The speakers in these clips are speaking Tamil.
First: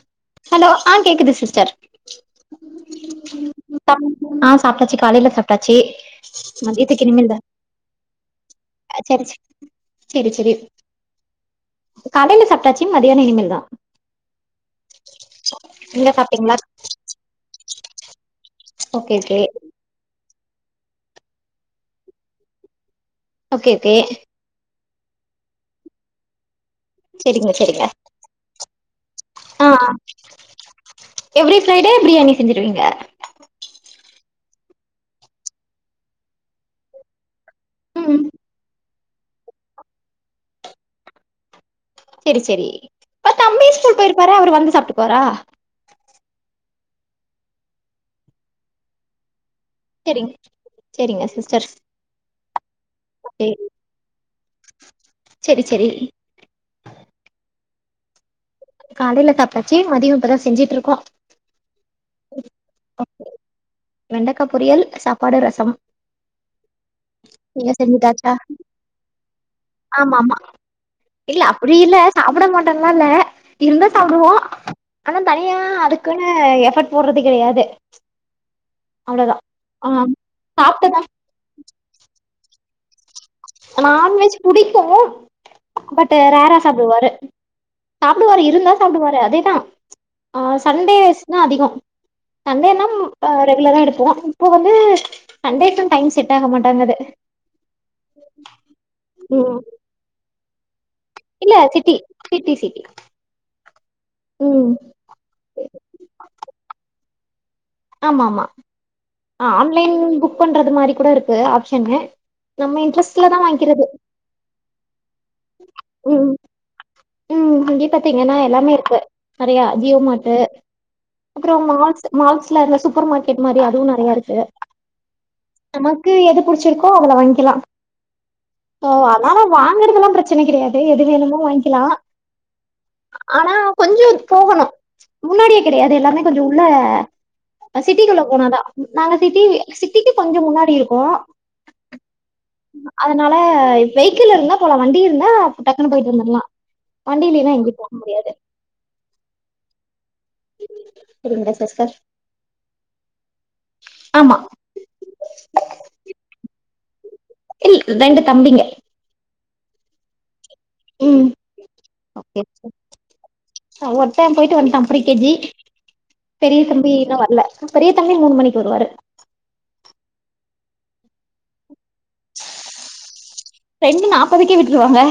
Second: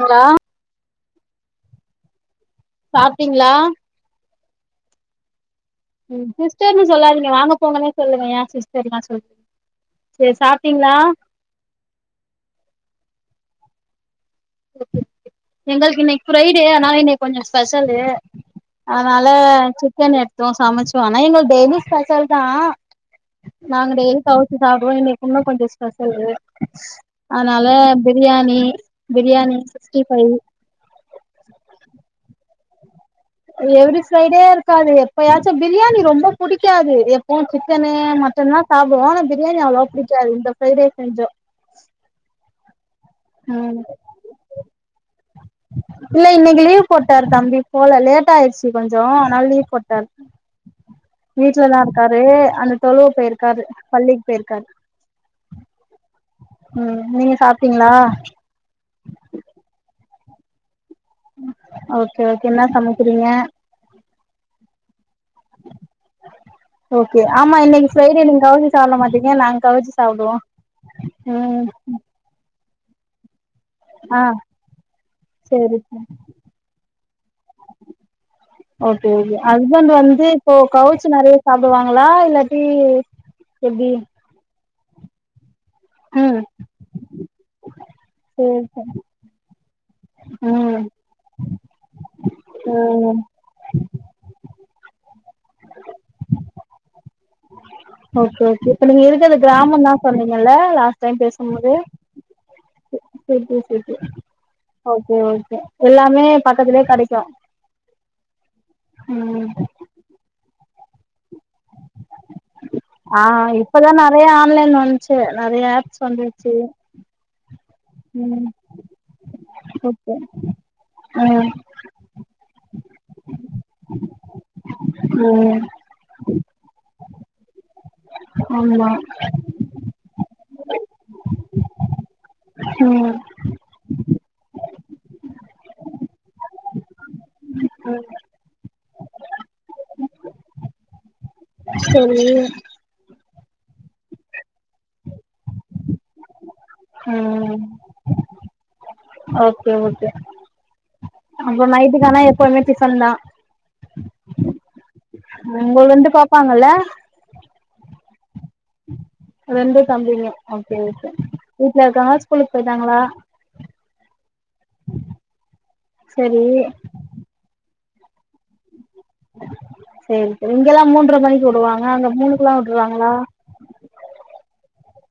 ஹலோ ஹலோ ஆ கேக்குது சிஸ்டர் சாப்ட்டீங்களா ஆ சாப்ட்டாச்சி காலேல சாப்ட்டாச்சி ம் சிஸ்டர்ன்னு சொல்லாதிங்க வாங்க போங்கன்னே சொல்லுங்க ஏ சிஸ்டர்ல்லா சொல் சரி செரி சாப்ட்டீங்களா காலேல சாப்ட்டாச்சி மதியான இனிமேல்தா எங்களுக்கு நீங்க இன்னக்கி சாப்ட்டீங்களா ஃப்ரைடே அதனாலா இன்னக்கி கொஞ்சோ ஸ்பெஷலு ஓகே அதனால ஓகே சிக்கன் எடுத்தோ சமைச்சோ ஆனா எங்களுக்கு டெய்லி ஸ்பெஷல் தா ஓகே நாங்க ஓகே டெய்லி கவுச்சு சாப்டுவோ இன்னக்கி இன்னு கொஞ்சோ ஸ்பெஷலு சரிங்க அதனால சரிங்க பிரியாணி பிரியாணி ஆ sixty five every Friday biryani செஞ்சிருவீங்க எவ்ரி ஃப்ரைடே இருக்காது எப்பயாச்சு பிரியாணி ரொம்ப புடிக்காது அதா சிக்கனு ம் மட்டன்லா சாப்டுவோ ஆனா பிரியாணி அவ்வளவா பிடிக்காது இந்த ஃப்ரைடே செஞ்சோ செரி செரி அப்ப தம்பி ம் ஸ்கூல் போயிருப்பாரு அவர் வந்து சாப்ட்டுக்குவாரா இல்ல இன்னக்கி லீவ் போட்டார் தம்பி போல லேட் ஆயிருச்சி கொஞ்சோ அதனால லீவ் போட் செரிங்க வீட்லதா இருக்காரு அந்த தொழுவ போயிருக்காரு பள்ளிக்கு போயிருக்காரு செரி செரி ம் நீங்க சாப்ட்டீங்களா காலேல சாப்டாச்சி மதியோ இப்பதா செஞ்சிட் இருக்கோ ஓகே ஓகே என்ன சமைக்கிறீங்க வெண்டக்கா பொரியல் சாப்பாடு ரசம் ஓகே ஆமா நீங்க இன்னக்கி ஃப்ரைடே செஞ்சுட்டாச்சா நீங்க கவச்சி சாப்ட மாட்டீங்க நாங்க கவச்சி ஆமா ஆமா சாப்டுவோ இல்ல ம் அப்டி இல்ல சாப்ட மாட்டோன்லா இல்ல இருந்தா ஆ சாப்டுவோ ஆனா தனியா சேரி அதுக்குன்னு எஃபர்ட் போடுறது கெடையாது ஓகே அவ்ளோதா ஓகே ஆ ஹஸ்பண்ட் வந்து இப்போ சாப்ட்டதா கவுச்சி நெறையா சாப்டுவாங்களா இல்லாட்டி எப்டி நான்வெஜ் புடிக்கு பட் ம் ரேரா சாப்டுவாரு சாப்டுவாரு சேரி இருந்தா சேரி சாப்டுவாரு அதேதா ஆ ம் சண்டேஸ்ன்னா அதிகோ சண்டேன்னா ம் ஆ ரெகுலரா எடுப்போ இப்ப வந்து சண்டேஸ் டைம் செட் ஆக மாட்டாங்குது ஓகே ஓகே இப்ப நீங்க இருக்கது ம் கிராமந்தா சொன்னீங்கல்ல லாஸ்ட் டைம் இல்ல பேசம்போது சிட்டி சிட்டி சிட்டி செரி செரி செரி செரி ம் ஓகே ஓகே எல்லாமே பக்கத்துலயே கெடைக்கு ஆமா ஆமா ம் ஆன்லைன் புக் பண்றது மாரி கூட இருக்கு ஆப்ஷன்னு ஆஹ் இப்பதான் நிறைய ஆன்லைன் வந்துச்சு நிறைய ஆப்ஸ் ம் வந்துச்சு ம் இங்க பாத்தீங்கன்னா எல்லாமே இருக்கு நிறைய ஜியோ ஓகே மார்டு ம் அப்புறம் மால்ஸ் மால்ஸ் மாரி சூப்பர் மார்க்கெட் மாரி அதுவும் நிறையா இருக்கு உம் து புடிச்சிருக்கோ அதுல வாங்கிக்கலாம் ஆமா ஓ அதனால வாங்கறதெல்லாம் பிரச்சனை கிடையாது எது வேணுமோ வாங்கிக்கலாம் ம் ஆனா கொஞ்சம் போகணும் முன்னாடியே கிடையாது எல்லாமே கொஞ்சம் உள்ள சிட்டிகுள்ள போனாதான் நாங்க சிட்டி சிட்டிக்கு கொஞ்சம் முன்னாடி இருக்கோம் சரி அதனால வெகிக்கிள் இருந்தா போலாம் வண்டி இருந்தா டக்குன்னு போயிட்டு வந்துர்லாம் ம் ஓகே ஓகே சரிங்களா அங்க சிஸ்டர் நைட்டுக்கானா எப்பவுமே டிப்பன் தான் ஆமா பதுல இருந்து பாப்பாங்கல்ல இல் ரெண்டு தம்பிங்க ரெண்டும் தம்பிங்க ஓகே ஓகே ம் வீட்டுல இருக்காங்களா ஓகே ஸ்கூலுக்கு போயிட்டாங்களா ஒருத்த போயிட்டு வந்து ட்டான் ப்ரி கே ஜி சரி பெரிய தம்பி இன்னும் வரல பெரிய தம்பி மூணு மணிக்கு வருவாரு சரி சரி இங்க எல்லாம் மூன்ற மணிக்கு விடுவாங்க அங்க மூணுக்குல்லாம் விட்டுருவாங்களா ரெண்டு நாப்பதுக்கே விட்டுருவாங்க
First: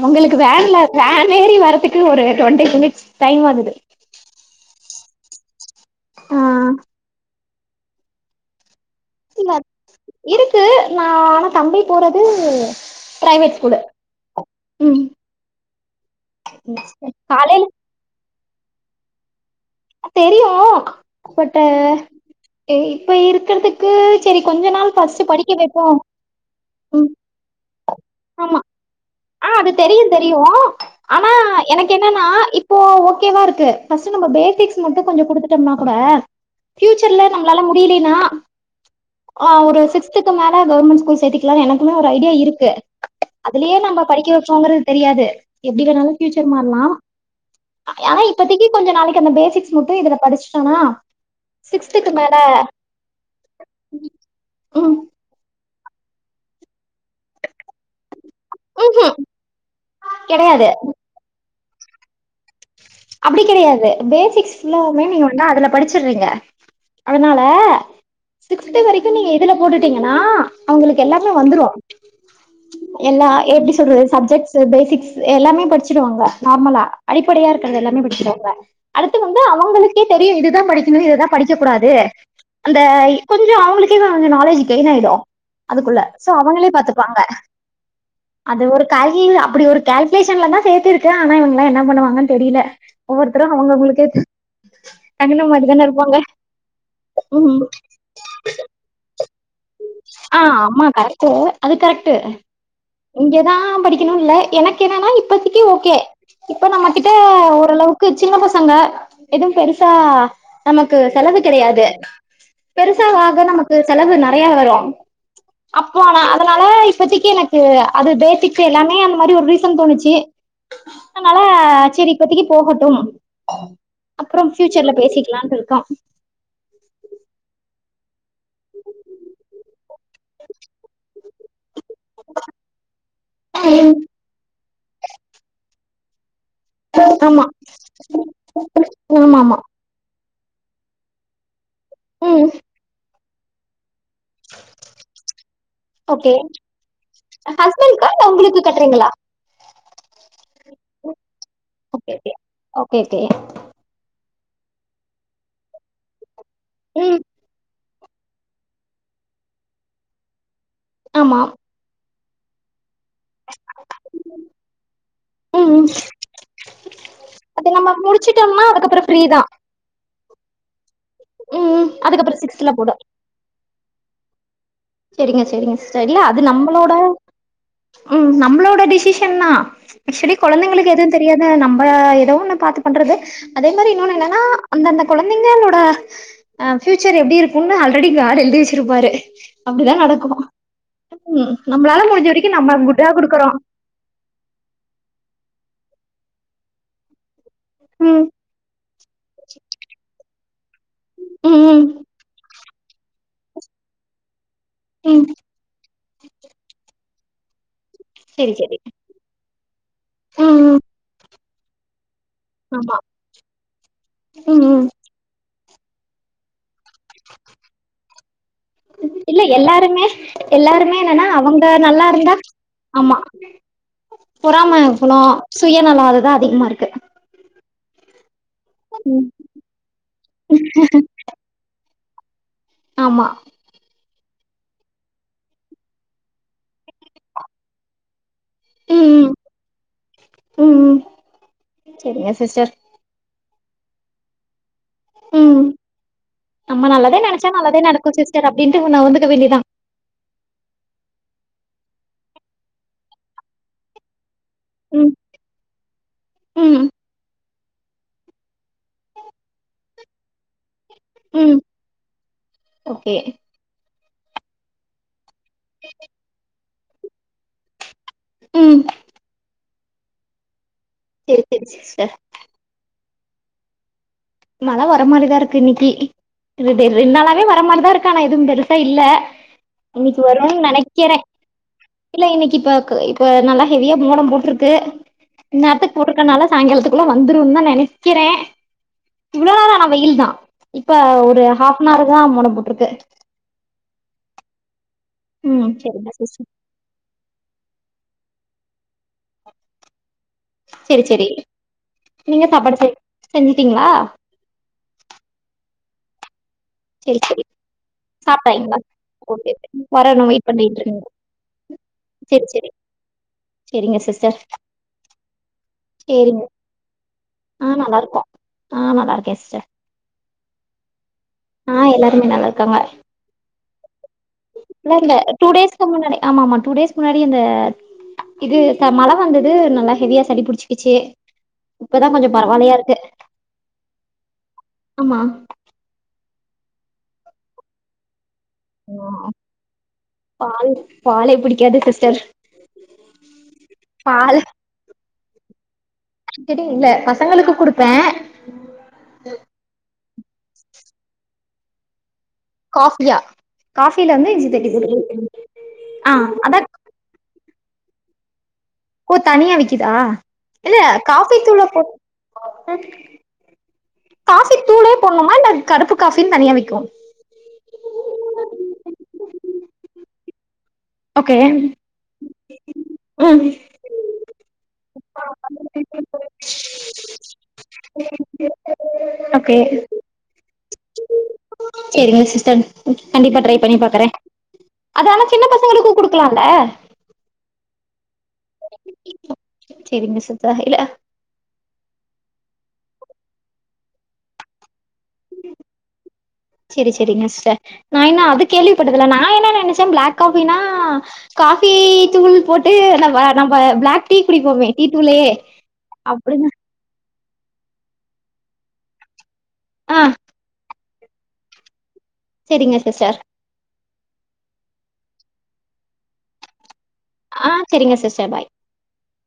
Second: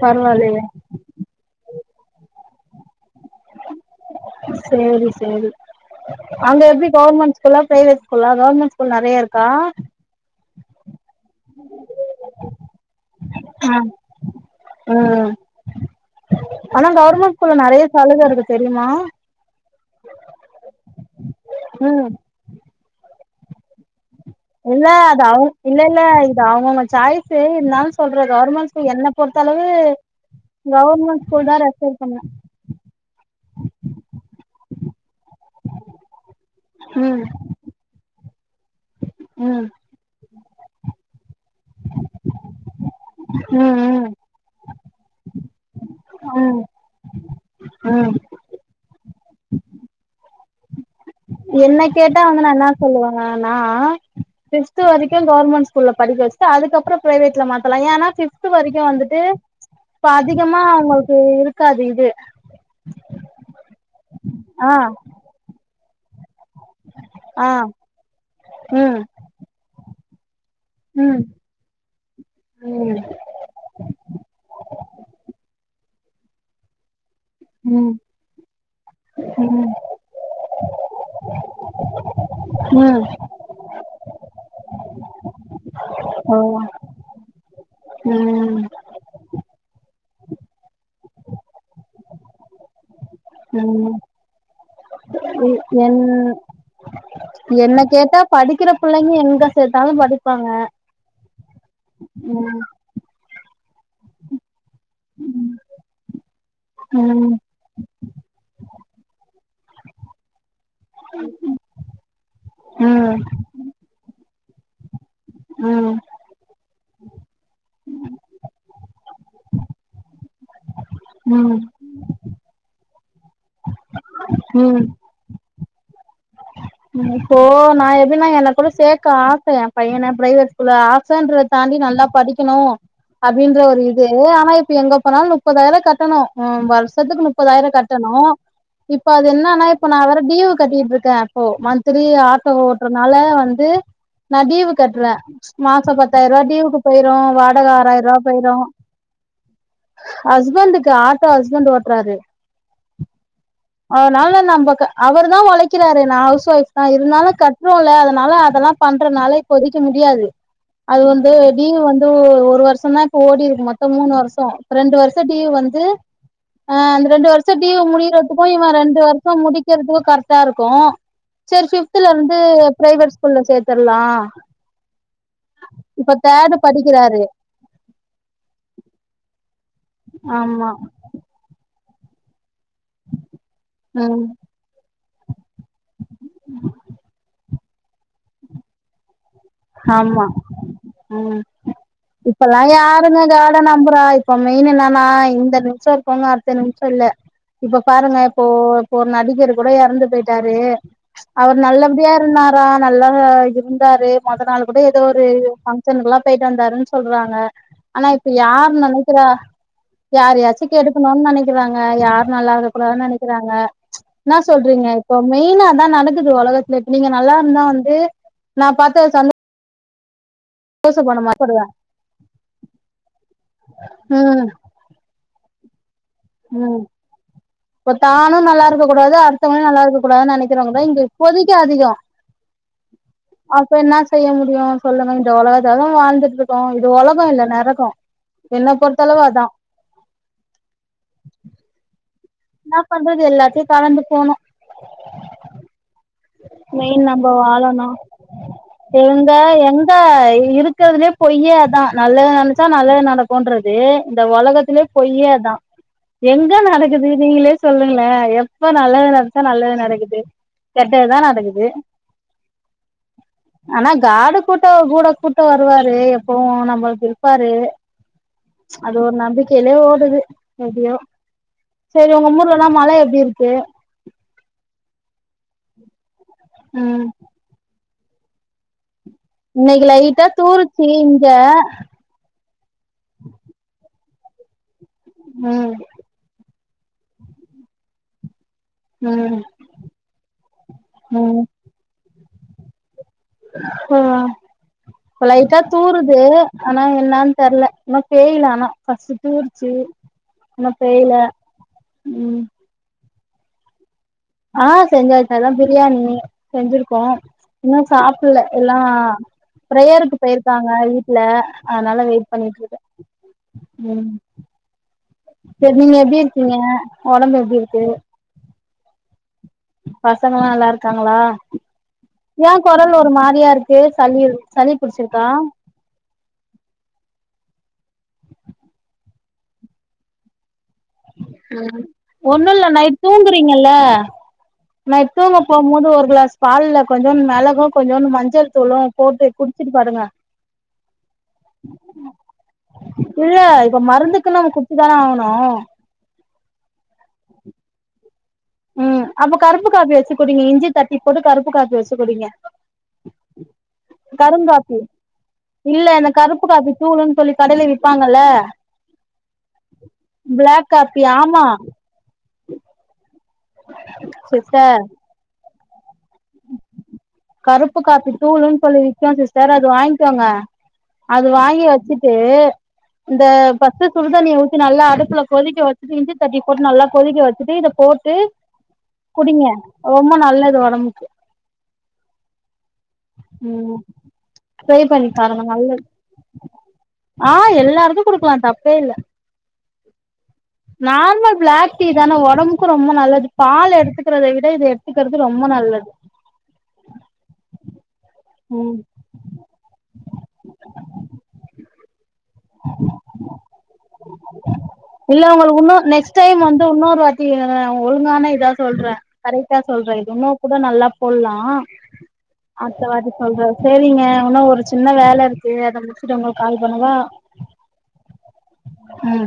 அவங்களுக்கு பரவாயில்லையே வேன்ல வேன் ஏறி வரதுக்கு ஒரு டுவெண்ட்டி மினிட்ஸ் டைம் ஆகுது சேரி சேரி ஆ அங்க எப்டி கவர்மெண்ட் எல்லாம் பிரைவேட் ஸ்கூல்லா கவர்மென்ட் ஸ்கூல் நிறையக்கு எல்லாம் இருக்கு நா ஆனா தம்பி போறது பிரைவேட் ஸ்கூலு ஆம் ம் உம் ஆனா கவர்மெண்ட் ஸ்கூல்ல காலைல நிறைய சலுக இருக்கு தெரியுமா தெரியும் பட்டு இப்ப இருக்கிறதுக் இல்ல அது அவங்க இல்ல இல்ல இது அவங்க அவங்க ம் சாய்ஸு இருந்தாலும் சொல்ற கவர்மெண்ட் ஸ்கூல் என்ன இப்ப பொறுத்தளவு அது தெரியும் தெரியும் கவர்மெண்ட் ஆனா ஸ்கூல் தா எனக்கு ரெஃபர் பண்ணுவ என்னன்னா இப் இப்ப ஓகே வா இருக்கு பஸ்டு நம்ம பேஸிக்ஸ் மட்டும் கொஞ்ச குடுத்துட்டோம்னா கூட ம் ஃபியூச்சர்ல நம் னால முடியலன்னா ம் ஒரு சிக்ஸ் த்துக்கு மேல கவர்மெண்ட் ஸ்கூல் சேத்திக்கலானு எனக்குமே ஒரு ஐடியா இருக்கு அதலேயே நம்ம ம் ம் எப்டி இருப்போங்கிறது தெரியாது எப்படி வேணாலும் ஃபியூச்சர் மாறலாம் ம் ஆன இ இப்பத்திக்கி கொஞ்சம் நாளைக்கு அந்த பேசிக்ஸ் மட்டும் இதுல படிச்சுட்டானா என்ன கேட்டா வந்து நா என்ன சொல்லுவேன் நானா பி்ப்த் வரிக்கு ம் கவர்மெண்ட் ஸ்கூல படிக்க வச்சுட்டு அதுக்கப்பறம் பிரவேட்ல மாத்தலாம் ஏனா பிப் த்து வரைக்கும் வந்துட்டு இப்ப அதிகமா கெடையாது அவுங்களுக்கு இருக்காது இது அப்டி கெடையாது பேசிக்ஸ் ஆ புல்லாவுமே நீங்க வந்து அதுல படிச்சிறீங்க அதனால ஆ ஃபிப்த் ம் வெரிக்கும் நீங்க இதுல போட்டுட்டீங்கன்னா அவுங்களுக்கு ம் எல்லாமே வந்துறோ ம் எல்லா A B C [unintelligible] subjects basics எல்லாமே படிச்சிடுவாங்க நார்மலா அடிப்படையா இருக்கறது ம் எல்லாமே படிச்சிருவாங்க அடுத்து வந்து ம் அவங்களுக்கே தெரியும் இதுதா படிக்கணும் இதுதா படிக்க கூடாது அந்த ம் கொஞ்சம் அவங்களுக்கே கொஞ்ச நாலேஜ் கெயின் ஆயிடும் அதுக்குள்ள சோ அவங்களே பாத்துப்பாங்க உம் அது ஒரு [unintelligible] அப்டி ஒரு கேல்குலேஷன்ல தா சேத்திருக்க ஆனா இவங்கல்லா என்ன பண்ணுவாங் என்னன் தெரியில ஒவ்வொருத்தரு அவுங்க ம் அவுங்களுக்கு தகுந்த இ மாரி தான என் இருப்பாங்க ம் என்ன கேட்டா படிக்கிற புள்ளைங்க எங்க சேத்தாலு படிப்பாங்க தே அது கரெக்ட்டு ம் இங்க தா படிக்கணு இல்ல எனக்கு என்னனா இப்பத்திக்கு ஓகே இப்ப நம்ம கிட்ட ம் ஓரளவுக்கு சின்ன பசங்க எது பெருசா நமக்கு செலவு கெடையாது பெருசா ம் ஆக ஆக நமக்கு செலவு நெறைய வரு ம் அப்போ அவ அதனால இப்பத்திக்கி எனக்கு அது பேசிக்ஸ் எல்லாமே அந்த மாரி ஒரு ரீசன் தோணுச்சி ம் அ செரி இப்பத்திக்கி போகட்டும் அப்பறம் ம் ஃபியூச்சர்ல பேசிக்கலான்ட்டு இருக்கோ இப்போ நா எப்டினா எல்லார்கூட சேக்க ஆச எ பையன பிரைவேட் ஸ்கூல்ல ஆசன்றத தாண்டி நல்லா படிக்கணும் அப்டின்ற ஒரு ம் இது ஆனா இப்ப எங்க போனாலு நுப்பதாயிர கட்டணு ம் வருஷத்துக்கு ஆமா முப்பதாயிர கட்டணு இப்ப அது ஆமா ஆமா என்னன்னா இப்ப நா வேற டீவு கட்டிட்ருக்கே அப்போ மந்த்லி ம் ஆட்டோ ஓட்றத்னால வந்து நா டீவு கட்டுற மாச பத்தாயிர ஓகே ரூவா டீவுக்கு போயிரு வாடக ஆறாயிர் ஹஸ்பண்ட்க்கா ரூவா இல்ல போயிரு உங்களுக்கு கட்றீங்களா ஹஸ்பண்டுக்கு ஆட்டோ ஹஸ்பண்ட் ஓகே ஓட்றாரு ஓகே ஓகே கே அதனால நம்ப க அவர் தா ஒழைக்கிறாரு நா ஹவுஸ் ஒய்ப் தா ம் இருந்தாலு கட்றோல்ல அதனால அதெல்லா பண்றனால இப்போதிக்கு முடியாது அது வந்து ஆமா டீவு வந்து ஒரு வருஷ தா ஓடி இருக்கு மொத்த மூணு வருஷோ ரெண்டு வருஷ டீவு வந்து ம் ஆ அந்த ரெண்டு வருஷ அது டீவு நம்ம முடியற முடிச்சுட்டோம்னா இவ ரெண்டு அதுக்கப்புறம் ஃப்ரீ வருஷோ தா முடிக்கிறதுக் கரெக்டா இருக்கு செரி ம் ஃபிப்த்துல இருந்து அதுக்கப்புறம் சிக்ஸ்ல போடு பிரைவேட் ஸ்கூல்ல சேத்தற்லா செரிங்க செரிங்க சிஸ்டர் இல்ல அது நம்பளோட படிக்கிறாரு ம் நம்பளோட டிசிஷன் தா ஆக்ச்சுலி ஆமா கொழந்தைங்களுக்கு எதுவு தெரியாது நம்ப எதோ ஒன்னு பாத்து பண்றது அதே மாரி இன்னொனு ம் என்னனா அந்தந்த கொழந்தைங்களோட அ பியூச்சர் எப்டி இருக்குன்னு ஆல்ரெடி காட் எழுதி வச்சிருப்பாரு அப்டிதா ஆமா நடக்கு ம் நம்மளால முடிஞ்ச வரைக்கு இப்பெல்லா நம்ம குட்டா யாருங்க குடுக்குறோ காட நம்பறா இப் இப்ப மெயின் என்னன்னா இந்த நிம்ஷ இருக்கறவுங்க அடுத்த நிம்ஷ இல்ல இப்ப பாருங்க ம் இப்போ இப்போ ஒரு நடிகர் கூட எறந்து போயிட்டாரு அவர் ம் ம் நல்லபடியா இருந்தார் ப நல்லா இருந்தாரு மொத நாள் கூட ஏதோ ஒரு ம் ஃபங்க்ஷன்குல்லா போய்ட்டு வந்தாருன் சொல்றாங்க ஆனா இப்ப செரி செரி யார் நெனைக்கிறா யார ம் யாச்சு ம் கெடுக்கணுன் நெனைக் கிறாங்க யாரு நல்லா ஆமா இருக்கனுன் நெனைக்கிறாங்க இன்னா ம் ம் சொல்றீங்க இப்ப மெயினா நடக்குது ஒலகத்ல இப்ப நீங்க நல்லா இருந்தா வந்து நா பாத் இல்ல எல்லாருமே எல்லாருமே சந்தோஷப்பட என்னனா மாட்டே அவங்க நல்லா இருந்தா ஆமா ம் பொறமை குணோ சுயநல அததா அதிகமா ம் இருக்கு இப்ப தானு நல்லா இருக்க கூடாது ம் அடுத்தவங்களு நல்லா இருக்க கூடாது நெனைக்கிறவங்க தா இங்க இப்போதிக்கு அதிகோ ஆமா அப்ப என்ன செய்ய முடியு சொல்லுங்க இந்த ஒலகத்ல தா வாழ்ந்துட்ருக்கோ இது ஒலகோ இல்ல நரகோ என்ன ம் பொறுத்தளவு ம் அதா ம் செரிங்க சிஸ்டர் ன்ன பண்றது எல்லாத்தையு கடந்து போனு ம் நம்ம மெயின் நல்லதே நெனச்சா நல்லதே வாழணு நடக்கு சிஸ்டர் அப்டின்ட்டு உன்ன வந்துக்க வேண்டிதா [inaudible] இருக்கிறதுலே பொய்யு அதா நல்லது நினைச்சா நல்லது நடக்குன்றது இந்த உலக த்துலே ம் பொய் அதான் எங்க ம் நடக்குது நீங்களே சொல்லுங்களே எப்ப நல்லது நனச்சா நல்லது நடக்குது கெட்டது தான் ம் நடக்குது ஓகே ஆனா காடு கூட்டம் கூட கூட்டம் வருவாரு எப்பவும் நம்மளுக்கு இருப்பாரு ம் அது ஒரு நாம்பிக்கையில ஓடுது எப்பயோ செரி செரி சிஸ்டர் சரி உங்க ஊர்லலா மழ எப்டி இருக்கு மழ வர மாரிதா இருக்கு இன்னைக்கு இது டே ம் ரெண் நாளாவே வர மாரிதா இருக்க ஆனா எதுவும் பெருசா இல்ல இன்னைக்கு இன்னிக்கி லைட்டா வருன் தூருச்சு நெனைக்கிறே இங்க இல்ல இன்னைக்கு இப்ப இப்ப நல்லா ஹெவியா மூடம் போட்ருக்கு ம் நேரத்துக்கு போட்ருக்கனால சாய்ங்காலத்துக்குள்ள வந்துரும் தா நினைக்கிறேன் ம் இவ்ளோ நேரோ ஆனா வெயில் தா இப்ப ம் ஒரு ஹாஃப் அன் ஹார் தான் மூடம் போட்ருக்கு ம் இப்போ லைட்டா ம் செரிங்க தூருது சிஸ்டர் ஆனா என்னன்னு தெர்ல இன்னும் பேயல ஆனா ஃபஸ்ட் தூரிச்சு செரி செரி ம் நீங்க சாப்பாடு செ செஞ்சுட்டீங்களா ஆ செஞ்சாச்சு அதா பிரியாணி செஞ்சிரு செரி செ இன்னும் சாப்பல எல்லாம் பிரேயருக்கு வரணு வெயிட் பெயிருக்காங்க பண்ணிட்ருக்கீங்க வீட்ல அதனால வெயி செரி செரி பண்ணிட்ருக்கே செரிங்க சிஸ்டர் செரி நீங்க எப்டி சேரிங்க இருக்கீங்க ஒடம்பு எப்டி ஆ இருக்கு நல்லாருக்கோ ஆ நல்லா இருக்கே சிஸ்டர் பசங்கல்லா நல்லா இருக்காங்களா ஆ எல்லாருமே ஏன் நல்லாருக்காங்க குரல் ஒரு மாரியா இருக்கு சளி இல்ல இல்ல புடிச்சிருக்கா டூ டேஸ் க்கு முன்னாடி ஆமா ஆ டூ டேஸ் முன்னாடி அந்த இது மழ வந்தது நல்லா ஹெவியா சளி பிடிச்சு ம் ஒன்னும் இல்ல நைட் இருக்கு தூங்குறீங்கல்ல நைட் ஆமா தூங்க போ போது ஒரு கிளாஸ் பால்ல கொஞ்சோன் மிளகும் கொஞ்சோன் மஞ்சள் சொல்லொ ஆ போட்டு குடிச்சுட்டு படுங்க பால் பாலே பிடிக்காது சிஸ்டர் இல்ல இப்ப பால் மருந்துக்குன்னு அவ குத்துதான ஆகணும் என்கிட்டே இல்ல பசங்களுக்கு குடுப்பேன் ம் அப்ப கருப்பு காப்பி வச்சு குடீங்க இஞ்சி தட்டி போட்டு கருப்பு காப்பி வச்சு குடீங்க காஃபியா காஃபில வந்து கரும் இஞ்சி தட்டி காப்பி போட்டு குடிப்பே இல்ல இல்ல ஆ கருப்பு அதா காப்பி தூளுன்னு சொல்லி கடையில விப்பாங்கல்ல ஓ தனியா விக்குதா பிளாக் இல்ல காப்பி காஃபி ஆமா தூள போட்ட காஃபி சிஸ்டர் தூளே போட்லாம்மா இல்ல கருப்பு காஃபின்னு தனியா விக்கும் கருப்பு காப்பி தூளுன்னு சொல்லி விக்கூ சிஸ்டர் அது வாங்கிக்கோங்க அது ஓகே வாங்கி வச்சிட்டு இந்த ம் ஃபஸ்ட்டு சுடுதண்ணிய ஊத் தி நல்லா அடுப்புல கொதிக்க வச்சுட்டு இஞ்சி தட்டி போட்டு நல்லா கொதிக்க வச்சுட்டு இத போட்டு குடிங்க ரொம்ப நல்லது ஒடம்புக்கு செரிங்க சிஸ்டர் கண்டிப்பா ட்ரை பண்ணி ம் பாக்கறே ட்ரை அத பண்ணி ஆனா பாருங்க சின்ன நல்லது பசங்களுக்கு குடுக்கலால்ல ஆ எல்லாருக்கு குடுக்கலா தப்பே இல்ல சேரிங்க சிஸ்டர் இல்ல நார்மல் பிளாக் டீ தான ஒடம்புக்கு ரொம்ப நல்லது பால் எடுத்துக்கிறத விட இது எடுத்துக்கிறது ரொம்ப நல்லது செரி செரிங்க சிஸ்டர் நான் என்ன அது ம் கேள்விப்பட்டதில்ல நா என்ன நெனச்ச பிளாக் காஃபினா காஃபி தூள் போட்டு நம்ம நம்ம பிளாக் டீ குடிப்போமே டீதூளே அப்டினா இன்னொர் வாட்டி ஒழுங்கான இதா சொல்ற கரெக்டா சொல்ற ஆ இது இன்னோ கூட நல்லா சொல்லா சேரிங்க அடுத்தவாட்டி சிஸ்டர் சொல்ற சேரிங்க ஒன்னோ ஒரு சின்ன வேல இருக்கு அத முடுச்சுட்டு உங்ளுக்கு கால் பண்ணவா ஆ செரிங்க சிஸ்டர் பாய் ம்